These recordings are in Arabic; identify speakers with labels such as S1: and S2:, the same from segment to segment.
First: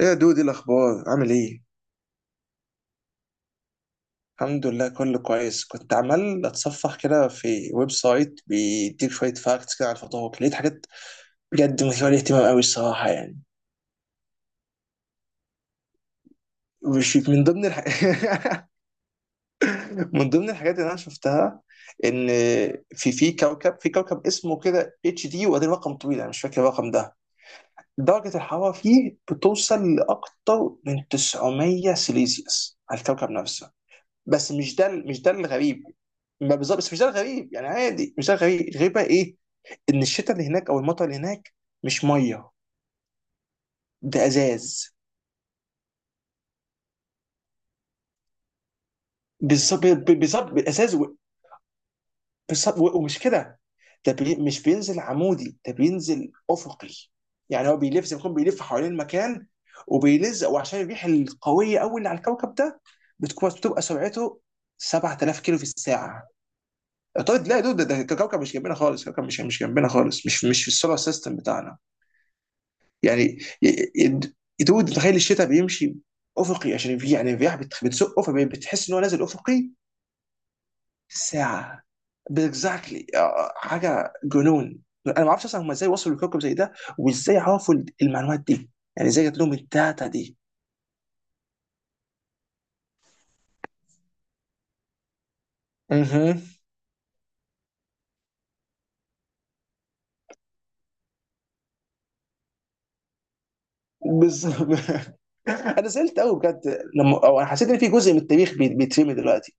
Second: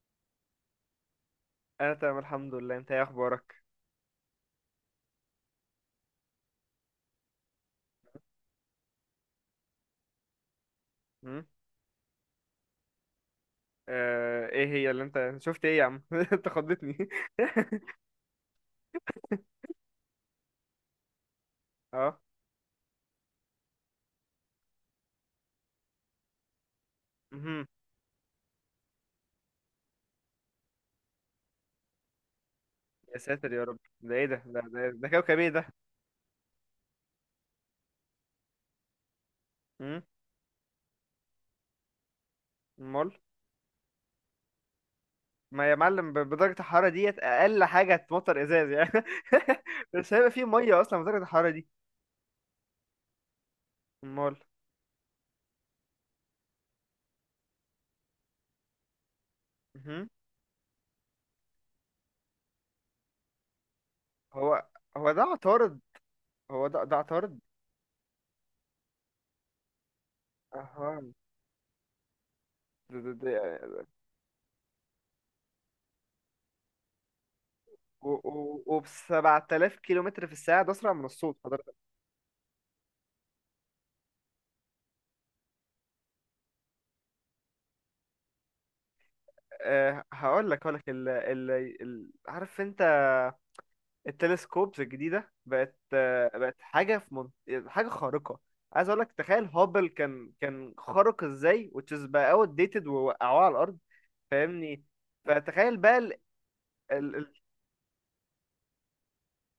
S1: ايه يا دودي، الاخبار؟ عامل ايه؟
S2: انا تمام الحمد لله، انت ايه اخبارك؟
S1: الحمد لله كله كويس. كنت عمال اتصفح كده في ويب سايت بيديك شويه فاكتس كده عن التطوق، لقيت حاجات
S2: هم؟
S1: بجد مثيره للاهتمام قوي الصراحه يعني.
S2: آه، ايه هي اللي انت شفت؟ ايه يا عم؟ انت خضتني.
S1: مش من ضمن الح... من ضمن الحاجات اللي انا شفتها
S2: اه.
S1: ان في كوكب اسمه كده اتش دي وبعدين رقم طويل، انا مش فاكر الرقم ده.
S2: مهم.
S1: درجه الحراره فيه بتوصل لاكتر من 900 سيليزيوس على
S2: يا
S1: الكوكب
S2: ساتر يا
S1: نفسه.
S2: رب، ده ايه؟ ده
S1: بس
S2: ده
S1: مش ده
S2: ده, ده
S1: مش ده
S2: كوكب ايه ده؟
S1: الغريب. ما بالظبط، بس مش ده الغريب يعني، عادي. مش ده الغريب، الغريب بقى ايه؟
S2: هم؟
S1: ان الشتاء اللي هناك او المطر اللي هناك مش ميه،
S2: امال.
S1: ده ازاز.
S2: ما يا معلم، بدرجة الحرارة ديت اقل حاجة هتمطر ازاز يعني.
S1: بالظبط
S2: مش هيبقى فيه
S1: بالظبط،
S2: مية
S1: ازاز
S2: اصلا بدرجة الحرارة دي.
S1: بالظبط ومش كده. ده
S2: امال.
S1: مش بينزل عمودي، ده بينزل افقي. يعني هو بيلف زي ما يكون بيلف حوالين المكان
S2: مهم.
S1: وبيلزق. وعشان الريح القويه قوي اللي على الكوكب ده بتبقى سرعته
S2: هو ده
S1: 7000 كيلو في
S2: عطارد.
S1: الساعه.
S2: هو ده عطارد.
S1: طيب لا يا دود، ده كوكب مش جنبنا خالص، كوكب مش جنبنا خالص، مش في السولار
S2: اها،
S1: سيستم بتاعنا.
S2: ده
S1: يعني ي- ي- دود تخيل الشتاء بيمشي افقي عشان في يعني الرياح بتزقه،
S2: وب
S1: فبتحس ان هو نازل افقي.
S2: 7000 كيلو متر في الساعة، ده اسرع من الصوت.
S1: ساعه، بالظبط. حاجه جنون. انا ما اعرفش اصلا هم ازاي وصلوا لكوكب زي ده وازاي عرفوا المعلومات دي، يعني ازاي جات لهم الداتا دي.
S2: هقول لك عارف انت؟ التلسكوبز الجديده بقت
S1: اها،
S2: حاجه خارقه. عايز اقول لك، تخيل هابل كان خارق ازاي، وتشيز بقى اوت ديتد ووقعوه على الارض.
S1: بالظبط.
S2: فاهمني؟ فتخيل
S1: انا
S2: بقى.
S1: زعلت قوي بجد لما انا حسيت ان في جزء من التاريخ بيترمي دلوقتي.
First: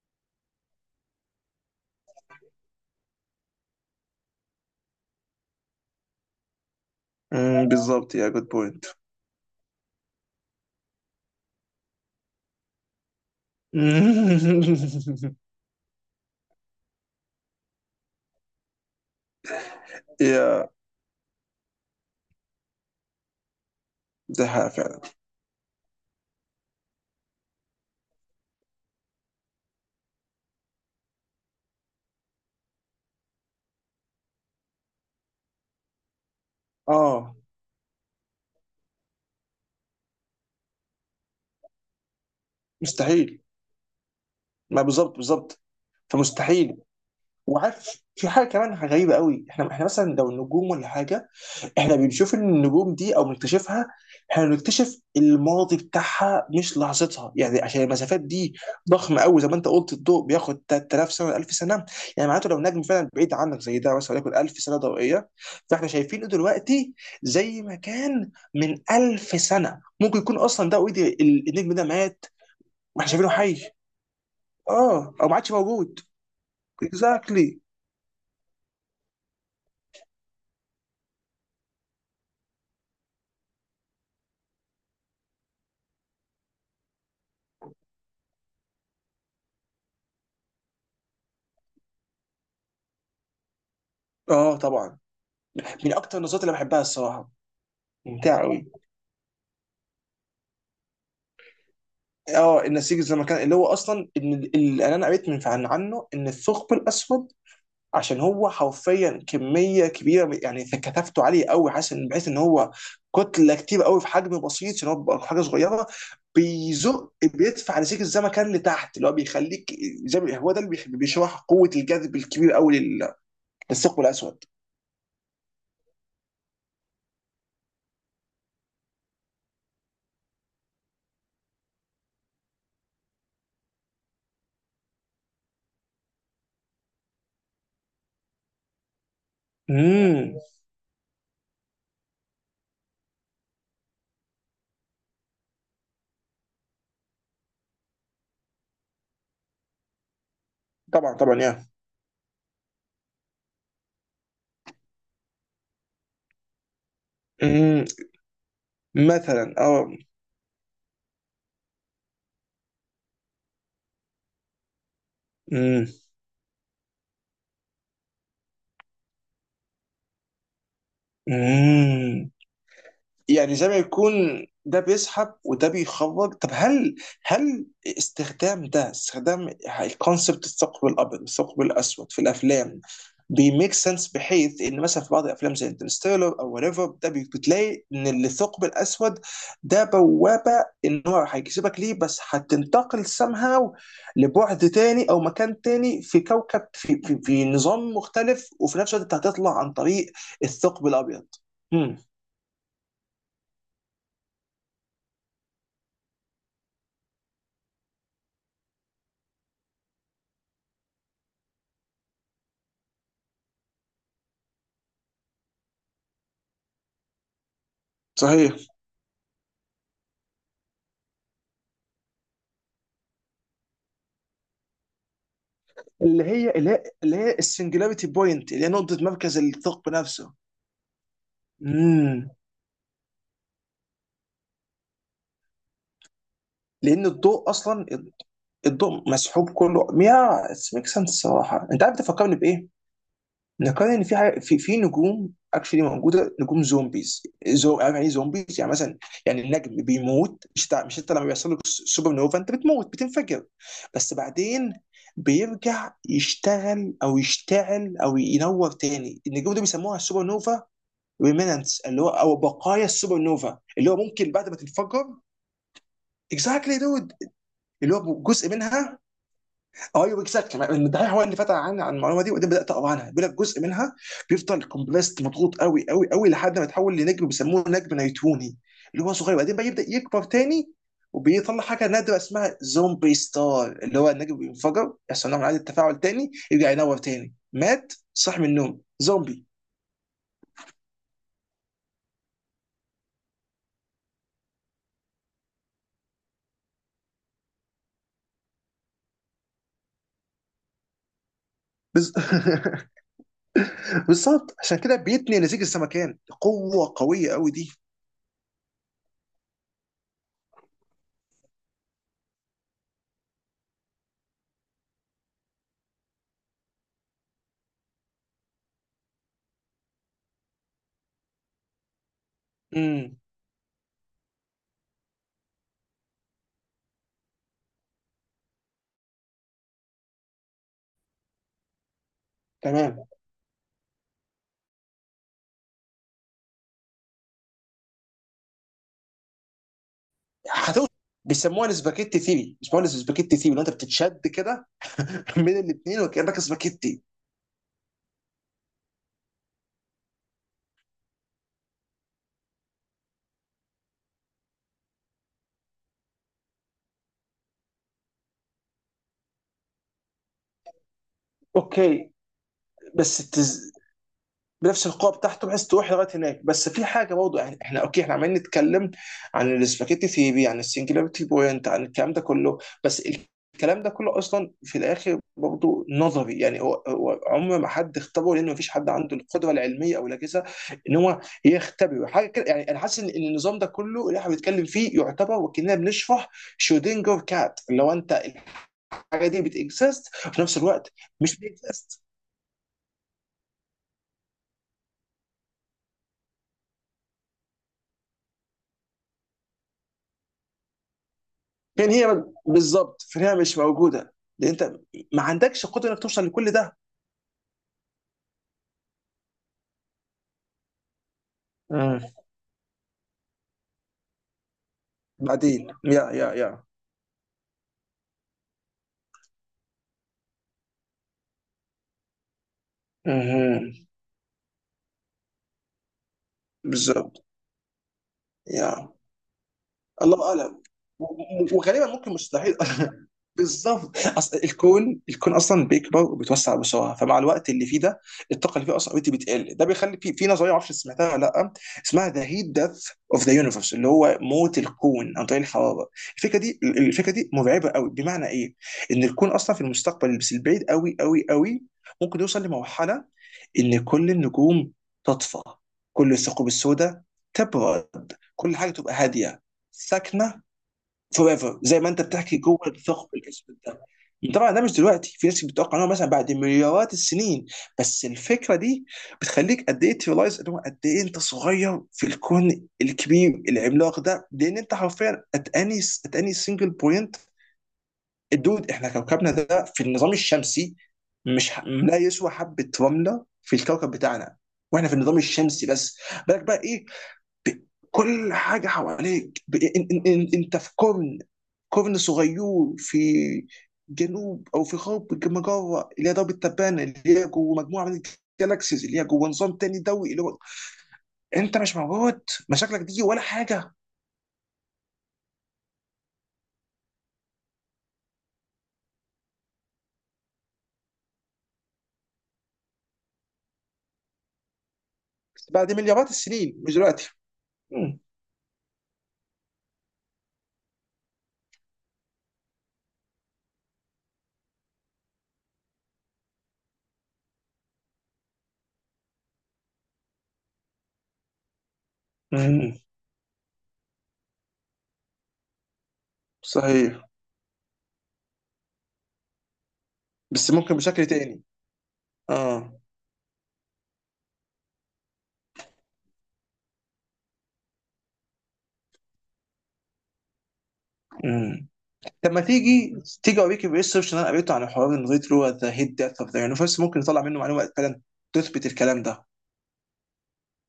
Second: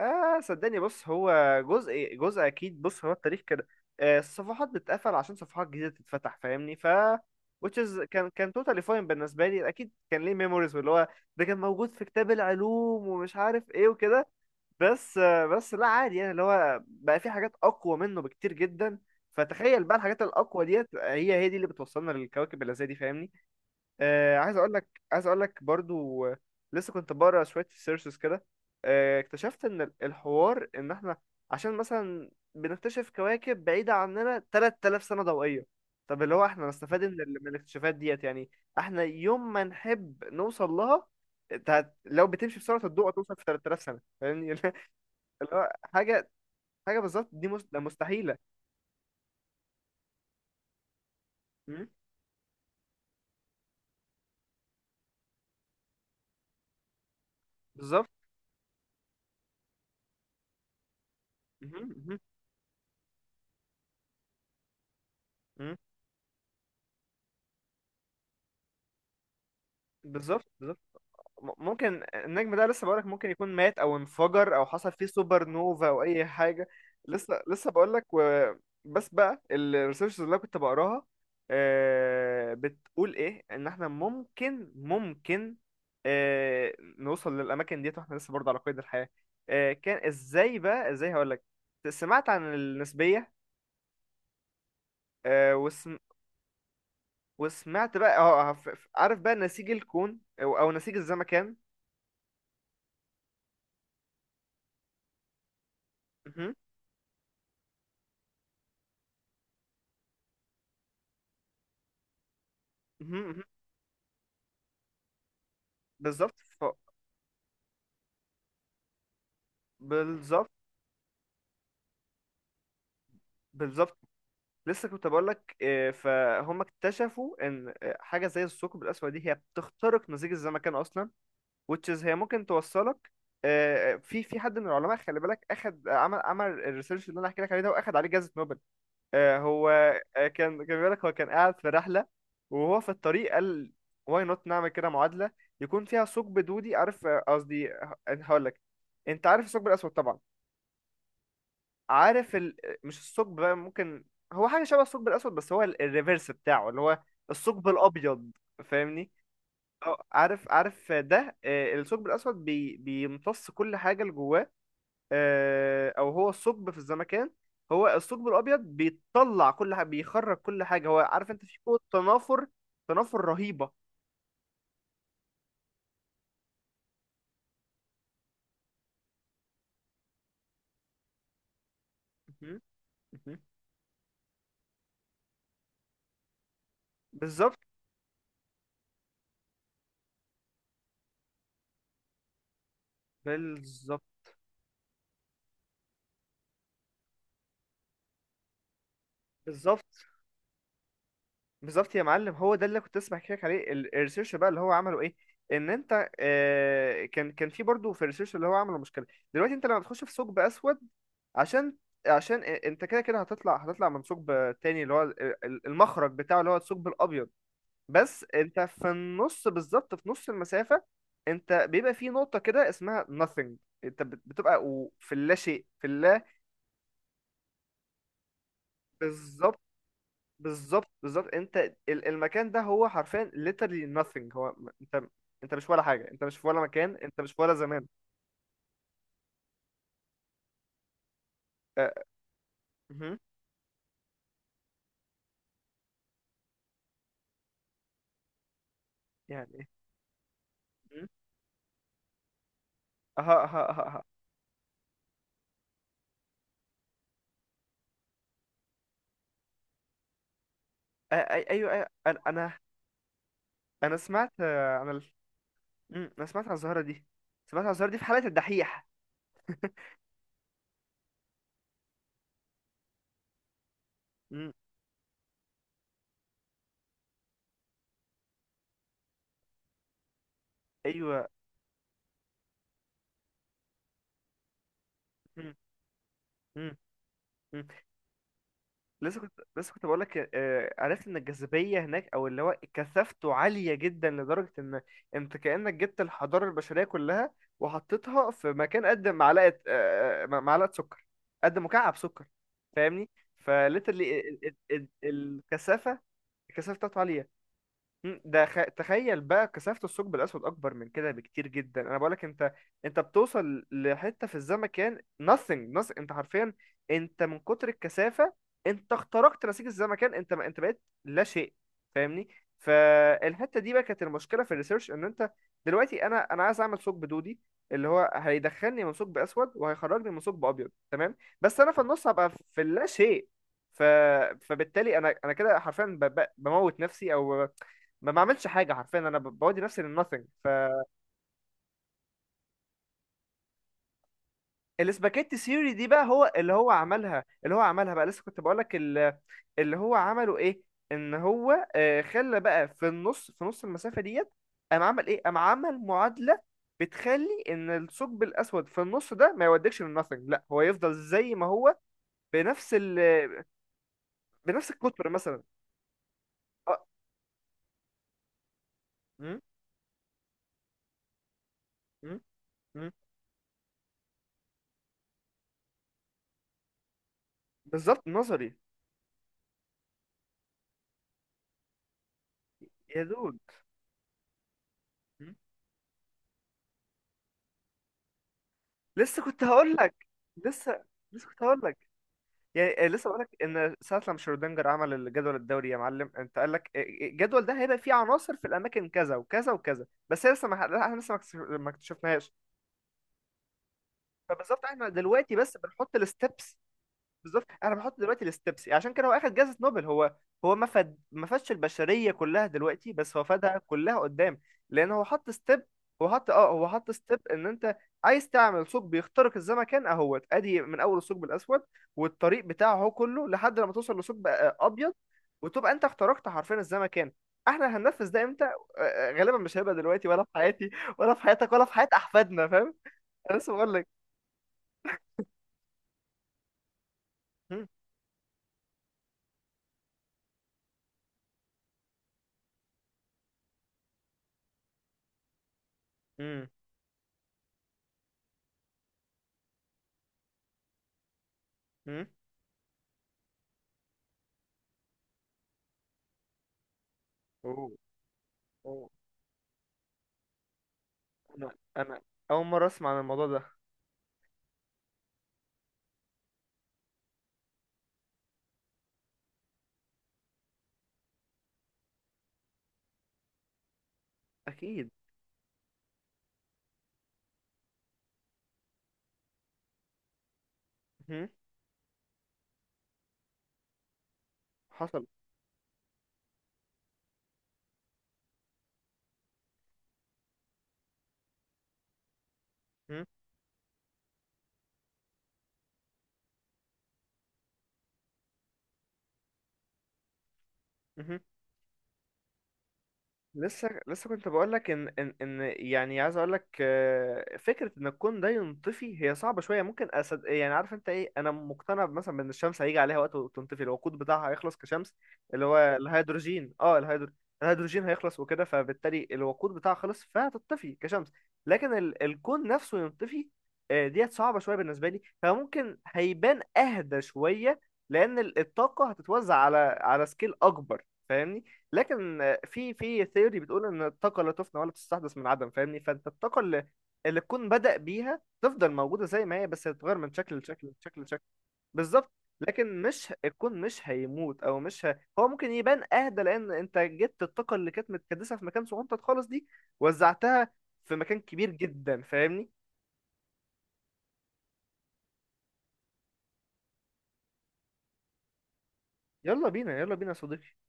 S2: صدقني، بص هو جزء أكيد. بص هو التاريخ كده، الصفحات بتتقفل عشان صفحات جديدة تتفتح. فاهمني؟ Which is
S1: بالظبط، يا
S2: كان
S1: جود
S2: كان totally
S1: بوينت.
S2: fine بالنسبة لي. أكيد كان ليه memories، واللي هو ده كان موجود في كتاب العلوم ومش عارف إيه وكده. بس آه بس لا، عادي يعني، اللي هو بقى في حاجات أقوى منه بكتير جدا. فتخيل بقى الحاجات الأقوى
S1: يا،
S2: ديت، هي دي اللي بتوصلنا للكواكب اللي زي دي. فاهمني؟
S1: ده
S2: عايز
S1: حقيقة
S2: اقول لك
S1: فعلا.
S2: عايز اقول لك برضو، لسه كنت بقرا شويه سيرشز كده. اكتشفت ان الحوار، ان احنا عشان مثلا بنكتشف كواكب بعيده عننا 3000 سنه ضوئيه. طب اللي هو احنا نستفاد من
S1: اه،
S2: الاكتشافات ديت يعني؟ احنا يوم ما نحب نوصل لها، لو بتمشي بسرعه الضوء هتوصل
S1: مستحيل.
S2: في 3000 سنه. فاهمني؟
S1: ما بالظبط
S2: اللي
S1: بالظبط،
S2: هو حاجه
S1: فمستحيل.
S2: حاجه بالظبط، دي
S1: وعارف، في
S2: مستحيله.
S1: حاجه كمان غريبه قوي. احنا مثلا لو النجوم ولا حاجه،
S2: مم،
S1: احنا بنشوف ان النجوم دي او بنكتشفها، احنا بنكتشف الماضي بتاعها مش لحظتها، يعني عشان
S2: بالظبط.
S1: المسافات دي ضخمه قوي زي ما انت قلت. الضوء بياخد 3000 سنه، 1000 سنه،
S2: مهم، مهم،
S1: يعني معناته لو نجم فعلا بعيد عنك زي ده مثلا وليكن 1000 سنه ضوئيه،
S2: مهم.
S1: فاحنا شايفينه دلوقتي زي ما كان من 1000 سنه. ممكن يكون
S2: بالظبط،
S1: اصلا ده
S2: بالظبط.
S1: اوريدي، النجم ده
S2: ممكن
S1: مات
S2: النجم ده، لسه بقولك،
S1: واحنا شايفينه
S2: ممكن يكون
S1: حي.
S2: مات او انفجر او حصل
S1: اه،
S2: فيه
S1: او ما
S2: سوبر
S1: عادش
S2: نوفا
S1: موجود.
S2: او اي حاجه. لسه
S1: اكزاكتلي.
S2: لسه بقولك، بس بقى الريسيرش اللي أنا كنت بقراها، بتقول ايه؟ ان احنا ممكن نوصل للاماكن ديت واحنا لسه برضه على قيد الحياه. كان ازاي بقى؟ ازاي هقولك. سمعت عن النسبيه؟
S1: اه طبعا،
S2: آه،
S1: من
S2: وسم...
S1: اكتر النظريات اللي بحبها الصراحه،
S2: وسمعت بقى،
S1: ممتع قوي.
S2: عارف بقى نسيج الكون او نسيج الزمكان؟
S1: اه النسيج زي ما كان، اللي هو اصلا ان انا قريت عن عنه ان
S2: مهم.
S1: الثقب الاسود عشان هو حرفيا كميه كبيره يعني كثافته عاليه قوي، حاسس ان بحيث ان هو
S2: مهم. مهم.
S1: كتله كتير قوي في حجم بسيط، عشان هو بيبقى حاجه صغيره.
S2: بالظبط.
S1: بيزق، بيدفع نسيج الزمن كان لتحت، اللي هو بيخليك زي
S2: بالظبط.
S1: هو ده اللي بيشرح قوه الجذب الكبير قوي
S2: بالظبط.
S1: للثقب الاسود.
S2: لسه كنت بقول لك، فهم اكتشفوا ان حاجه زي الثقب الاسود دي، هي بتخترق نسيج الزمكان اصلا، which is هي ممكن توصلك. في حد من العلماء، خلي بالك، اخد، عمل الريسيرش اللي انا احكي لك عليه ده، واخد عليه جائزه نوبل. هو
S1: امم،
S2: كان بيقول لك هو كان قاعد في رحله، وهو في الطريق قال واي نوت نعمل كده معادله يكون فيها ثقب دودي. عارف، قصدي، هقول لك، انت عارف الثقب الاسود طبعا.
S1: طبعا طبعا.
S2: عارف مش الثقب، بقى ممكن هو حاجة شبه الثقب الأسود بس هو الريفرس بتاعه، اللي هو الثقب
S1: يا
S2: الأبيض. فاهمني؟
S1: مثلا، اه
S2: اه، عارف ده. الثقب الأسود بيمتص كل حاجة اللي جواه،
S1: امم
S2: أو هو الثقب في الزمكان. هو الثقب الأبيض بيطلع كل حاجة، بيخرج كل حاجة. هو عارف، أنت في قوة
S1: امم.
S2: تنافر
S1: يعني زي ما
S2: رهيبة.
S1: يكون ده بيسحب وده بيخرج. طب هل، هل استخدام ده استخدام الكونسبت الثقب الابيض والثقب الاسود في
S2: مهم.
S1: الافلام
S2: مهم.
S1: بيميك سنس، بحيث ان مثلا في بعض الافلام زي انترستيلر او وريفر
S2: بالظبط.
S1: بتلاقي ان الثقب الاسود ده بوابه، ان هو هيجذبك ليه، بس هتنتقل somehow
S2: بالظبط.
S1: لبعد تاني او مكان تاني في كوكب في نظام مختلف، وفي نفس الوقت انت هتطلع عن
S2: بالظبط،
S1: طريق الثقب الابيض.
S2: بالظبط
S1: امم،
S2: يا معلم، هو ده اللي كنت لسه بحكي لك عليه. الريسيرش بقى اللي هو عمله ايه؟ ان انت، كان في برضه في الريسيرش اللي هو عمله، مشكله. دلوقتي انت لما تخش في ثقب اسود، عشان عشان انت كده كده هتطلع من ثقب تاني، اللي هو المخرج بتاعه، اللي هو الثقب الابيض. بس
S1: صحيح.
S2: انت في النص بالظبط، في نص المسافه، انت بيبقى في نقطه كده اسمها nothing. انت بتبقى، في اللا شيء في
S1: اللي
S2: اللا
S1: هي اللي هي اللي هي السنجلاريتي بوينت، اللي هي نقطة مركز
S2: بالظبط،
S1: الثقب نفسه.
S2: بالظبط. بالظبط انت،
S1: امم.
S2: المكان ده هو حرفيا literally nothing. انت مش ولا حاجه، انت مش في ولا مكان،
S1: لأن
S2: انت مش في
S1: الضوء
S2: ولا زمان.
S1: أصلا، الضوء مسحوب كله. يا اتس ميك سنس الصراحة. أنت عارف
S2: أه.
S1: تفكرني بإيه؟
S2: مهم.
S1: نقارن إن في حاجة، في نجوم اكشلي موجودة، نجوم زومبيز. زو عارف يعني إيه زومبيز؟ يعني مثلا، يعني
S2: يعني ايه؟
S1: النجم بيموت. مش،
S2: مهم.
S1: انت لما بيحصل لك سوبر نوفا انت بتموت
S2: اها،
S1: بتنفجر،
S2: اها، اها، اها.
S1: بس بعدين بيرجع يشتغل او يشتعل او ينور تاني. النجوم دي بيسموها السوبر نوفا
S2: أه، ايوه،
S1: ريمينانتس،
S2: ايوه.
S1: اللي هو
S2: انا
S1: او
S2: انا
S1: بقايا السوبر نوفا، اللي هو
S2: انا
S1: ممكن
S2: سمعت
S1: بعد ما
S2: آه، عن
S1: تنفجر.
S2: ال... مم، انا سمعت عن
S1: اكزاكتلي
S2: الظاهره دي.
S1: دود،
S2: سمعت عن الظاهره
S1: اللي
S2: دي في
S1: هو
S2: حلقه
S1: جزء
S2: الدحيح.
S1: منها. ايوه اكزاكتلي، الدحيح هو اللي فتح عن المعلومه دي وبعدين بدات اقرا عنها. بيقول لك جزء منها
S2: مم.
S1: بيفضل كومبلست مضغوط قوي قوي قوي لحد ما يتحول لنجم بيسموه نجم نيتوني، اللي هو صغير، وبعدين بقى يبدا يكبر تاني،
S2: ايوه.
S1: وبيطلع حاجه نادره اسمها زومبي ستار، اللي هو النجم بينفجر، يحصل نوع من
S2: مم.
S1: انواع التفاعل تاني، يرجع
S2: مم.
S1: ينور تاني.
S2: مم.
S1: مات صح من النوم،
S2: لسه كنت
S1: زومبي.
S2: لسه كنت بقول لك، عرفت ان الجاذبيه هناك، او اللي هو كثافته عاليه جدا، لدرجه ان انت كانك جبت الحضاره البشريه كلها وحطيتها في مكان قد معلقه آه، آه، معلقه سكر، قد مكعب
S1: بز...
S2: سكر. فاهمني؟ فليترلي.
S1: بالظبط، عشان كده بيتني نسيج
S2: الكثافه.
S1: السمكان
S2: الكثافه
S1: قوه
S2: بتاعته عاليه.
S1: قويه قوي دي.
S2: تخيل بقى كثافة الثقب الأسود أكبر من كده بكتير جدا. أنا بقولك، أنت أنت بتوصل لحتة في الزمكان، nothing nothing، أنت حرفيا، أنت من كتر الكثافة أنت اخترقت نسيج الزمكان. أنت بقيت لا شيء. فاهمني؟
S1: امم،
S2: فالحتة دي بقى كانت المشكلة في الريسيرش. إن أنت دلوقتي، أنا عايز أعمل ثقب دودي اللي هو هيدخلني من ثقب أسود وهيخرجني من ثقب أبيض، تمام، بس أنا في النص هبقى في اللا
S1: تمام.
S2: شيء. ف... فبالتالي أنا كده حرفيا بموت نفسي، أو ما بعملش حاجه، حرفيا انا بودي نفسي للناثينج.
S1: هتوصل، بيسموها السباكيتي ثيري. بيسموها السباكيتي ثيري لو انت بتتشد كده
S2: فالاسباجيتي
S1: من
S2: سيري دي
S1: الاثنين
S2: بقى هو
S1: وكانك
S2: اللي هو
S1: سباكيتي.
S2: عملها اللي هو عملها بقى لسه كنت بقول لك، اللي هو عمله ايه؟ ان هو خلى بقى في النص، في نص المسافه ديت، قام عمل ايه؟ قام عمل معادله بتخلي ان الثقب الاسود في النص ده ما يوديكش للناثينج، لا هو يفضل زي ما هو،
S1: اوكي،
S2: بنفس ال
S1: بس التز...
S2: بنفس
S1: بنفس
S2: القطر
S1: القوه
S2: مثلا.
S1: بتاعته، بحيث تروح لغايه هناك. بس
S2: اه.
S1: في حاجه برضه، يعني احنا اوكي، احنا عمالين نتكلم
S2: م-
S1: عن السباكيتي ثيري، عن السنجلاريتي بوينت، عن الكلام
S2: م-
S1: ده كله.
S2: م-
S1: بس الكلام ده كله اصلا في الاخر برضه نظري، يعني هو عمر ما حد
S2: بالظبط،
S1: اختبره، لان
S2: نظري.
S1: مفيش حد عنده القدره العلميه او الاجهزه ان هو يختبره حاجه كده. يعني انا حاسس
S2: يا
S1: ان
S2: دود،
S1: النظام ده كله اللي احنا بنتكلم فيه
S2: م-
S1: يعتبر وكاننا بنشرح شودنجر كات، اللي هو انت
S2: لسه
S1: الحاجه دي
S2: كنت هقول لك.
S1: بتكزيست وفي نفس
S2: لسه
S1: الوقت
S2: لسه
S1: مش
S2: كنت هقول لك،
S1: بتكزيست.
S2: يعني، لسه بقولك ان ساعه لما شرودنجر عمل الجدول الدوري يا معلم، انت قال لك، الجدول ده هيبقى فيه عناصر في الاماكن كذا وكذا وكذا، بس هي لسه، ما ح- احنا لسه ما
S1: فين هي
S2: اكتشفناهاش.
S1: بالظبط؟ فين هي؟ مش موجوده، لان انت
S2: فبالظبط احنا
S1: ما
S2: دلوقتي بس
S1: عندكش قدره
S2: بنحط
S1: انك توصل لكل
S2: الستبس.
S1: ده.
S2: بالظبط، انا بحط دلوقتي الستبس، عشان كده هو اخد جائزة نوبل. هو، هو ما فادش
S1: مم.
S2: البشرية كلها دلوقتي، بس هو فادها كلها قدام، لان هو حط ستيب.
S1: بعدين
S2: هو
S1: يا
S2: حط
S1: يا
S2: اه
S1: يا
S2: هو حط ستيب، ان انت عايز تعمل ثقب بيخترق الزمكان، اهوت ادي من اول الثقب الاسود والطريق بتاعه هو كله، لحد
S1: مهم،
S2: لما توصل لثقب ابيض، وتبقى انت اخترقت حرفيا الزمكان.
S1: بالظبط
S2: احنا هننفذ ده امتى؟
S1: يا.
S2: غالبا مش هيبقى دلوقتي ولا
S1: الله
S2: في
S1: اعلم.
S2: حياتي ولا في حياتك ولا في
S1: وغالبا
S2: حياة
S1: ممكن
S2: احفادنا.
S1: مستحيل
S2: فاهم؟ انا لسه بقول لك.
S1: بالظبط، اصل الكون اصلا بيكبر وبيتوسع بسرعه، فمع الوقت اللي
S2: مم.
S1: فيه ده الطاقه اللي فيه اصلا اوريدي بتقل، ده بيخلي في نظريه، ما اعرفش سمعتها ولا لا، اسمها ذا هيت ديث اوف ذا يونيفرس، اللي هو موت الكون عن طريق الحراره. الفكره
S2: مم.
S1: دي، مرعبه قوي، بمعنى ايه؟ ان الكون اصلا في المستقبل بس البعيد قوي قوي قوي
S2: مم.
S1: ممكن يوصل لمرحله ان كل النجوم تطفى، كل الثقوب السوداء
S2: اوه،
S1: تبرد، كل حاجه
S2: اوه.
S1: تبقى هاديه ساكنه فور
S2: انا
S1: ايفر، زي ما انت
S2: انا
S1: بتحكي
S2: اول
S1: جوه
S2: مره اسمع عن
S1: الثقب
S2: الموضوع ده.
S1: الاسود ده. طبعا ده مش دلوقتي، في ناس بتتوقع ان هو مثلا بعد مليارات السنين. بس الفكره دي بتخليك قد ايه تريلايز ان هو قد ايه انت صغير في الكون الكبير العملاق ده، لان انت
S2: اكيد.
S1: حرفيا ات اني سنجل بوينت. الدود، احنا كوكبنا ده في النظام الشمسي
S2: مهم.
S1: مش ح... لا يسوى حبه رمله في الكوكب بتاعنا، واحنا في
S2: حصل.
S1: النظام الشمسي بس. بالك بقى ايه، ب- كل حاجه حواليك، انت في قرن، قرن صغير في
S2: مهم.
S1: جنوب او في غرب مجره اللي هي درب التبانه، اللي هي جوه مجموعه من الجالاكسيز، اللي هي جوه نظام تاني ضوئي، اللي هو
S2: مهم.
S1: انت مش موجود، مشاكلك دي ولا حاجه.
S2: لسه كنت بقولك ان يعني، عايز اقولك، فكره ان الكون ده ينطفي هي صعبه شويه، ممكن أسد يعني. عارف انت ايه؟ انا مقتنع مثلا بان الشمس هيجي عليها وقت وتنطفي، الوقود بتاعها هيخلص كشمس، اللي هو
S1: بعد مليارات
S2: الهيدروجين.
S1: السنين مش دلوقتي.
S2: الهيدروجين
S1: مم،
S2: هيخلص وكده، فبالتالي الوقود بتاعها خلص فهتطفي كشمس. لكن الكون نفسه ينطفي، ديت صعبه شويه بالنسبه لي. فممكن هيبان اهدى شويه، لان الطاقه هتتوزع على سكيل اكبر. فاهمني؟ لكن في
S1: مم،
S2: ثيوري بتقول ان الطاقه لا تفنى ولا تستحدث من عدم. فاهمني؟ فانت الطاقه اللي
S1: صحيح.
S2: اللي الكون بدأ بيها تفضل موجوده زي ما هي، بس هتتغير من شكل
S1: بس
S2: لشكل، من
S1: ممكن
S2: شكل
S1: بشكل
S2: لشكل.
S1: تاني.
S2: بالظبط.
S1: اه.
S2: لكن مش الكون، مش هيموت، او مش ه... هو ممكن يبان اهدى، لان انت جبت الطاقه اللي كانت متكدسه في مكان صغنطط خالص دي، وزعتها في مكان كبير
S1: مم.
S2: جدا.
S1: طب ما
S2: فاهمني؟
S1: تيجي، اوريك الريسيرش اللي انا قريته عن حوار الريترو ذا هيد ديث اوف ذا يونيفرس، ممكن نطلع منه معلومه فعلا تثبت الكلام ده.
S2: يلا بينا، يلا بينا يا صديقي.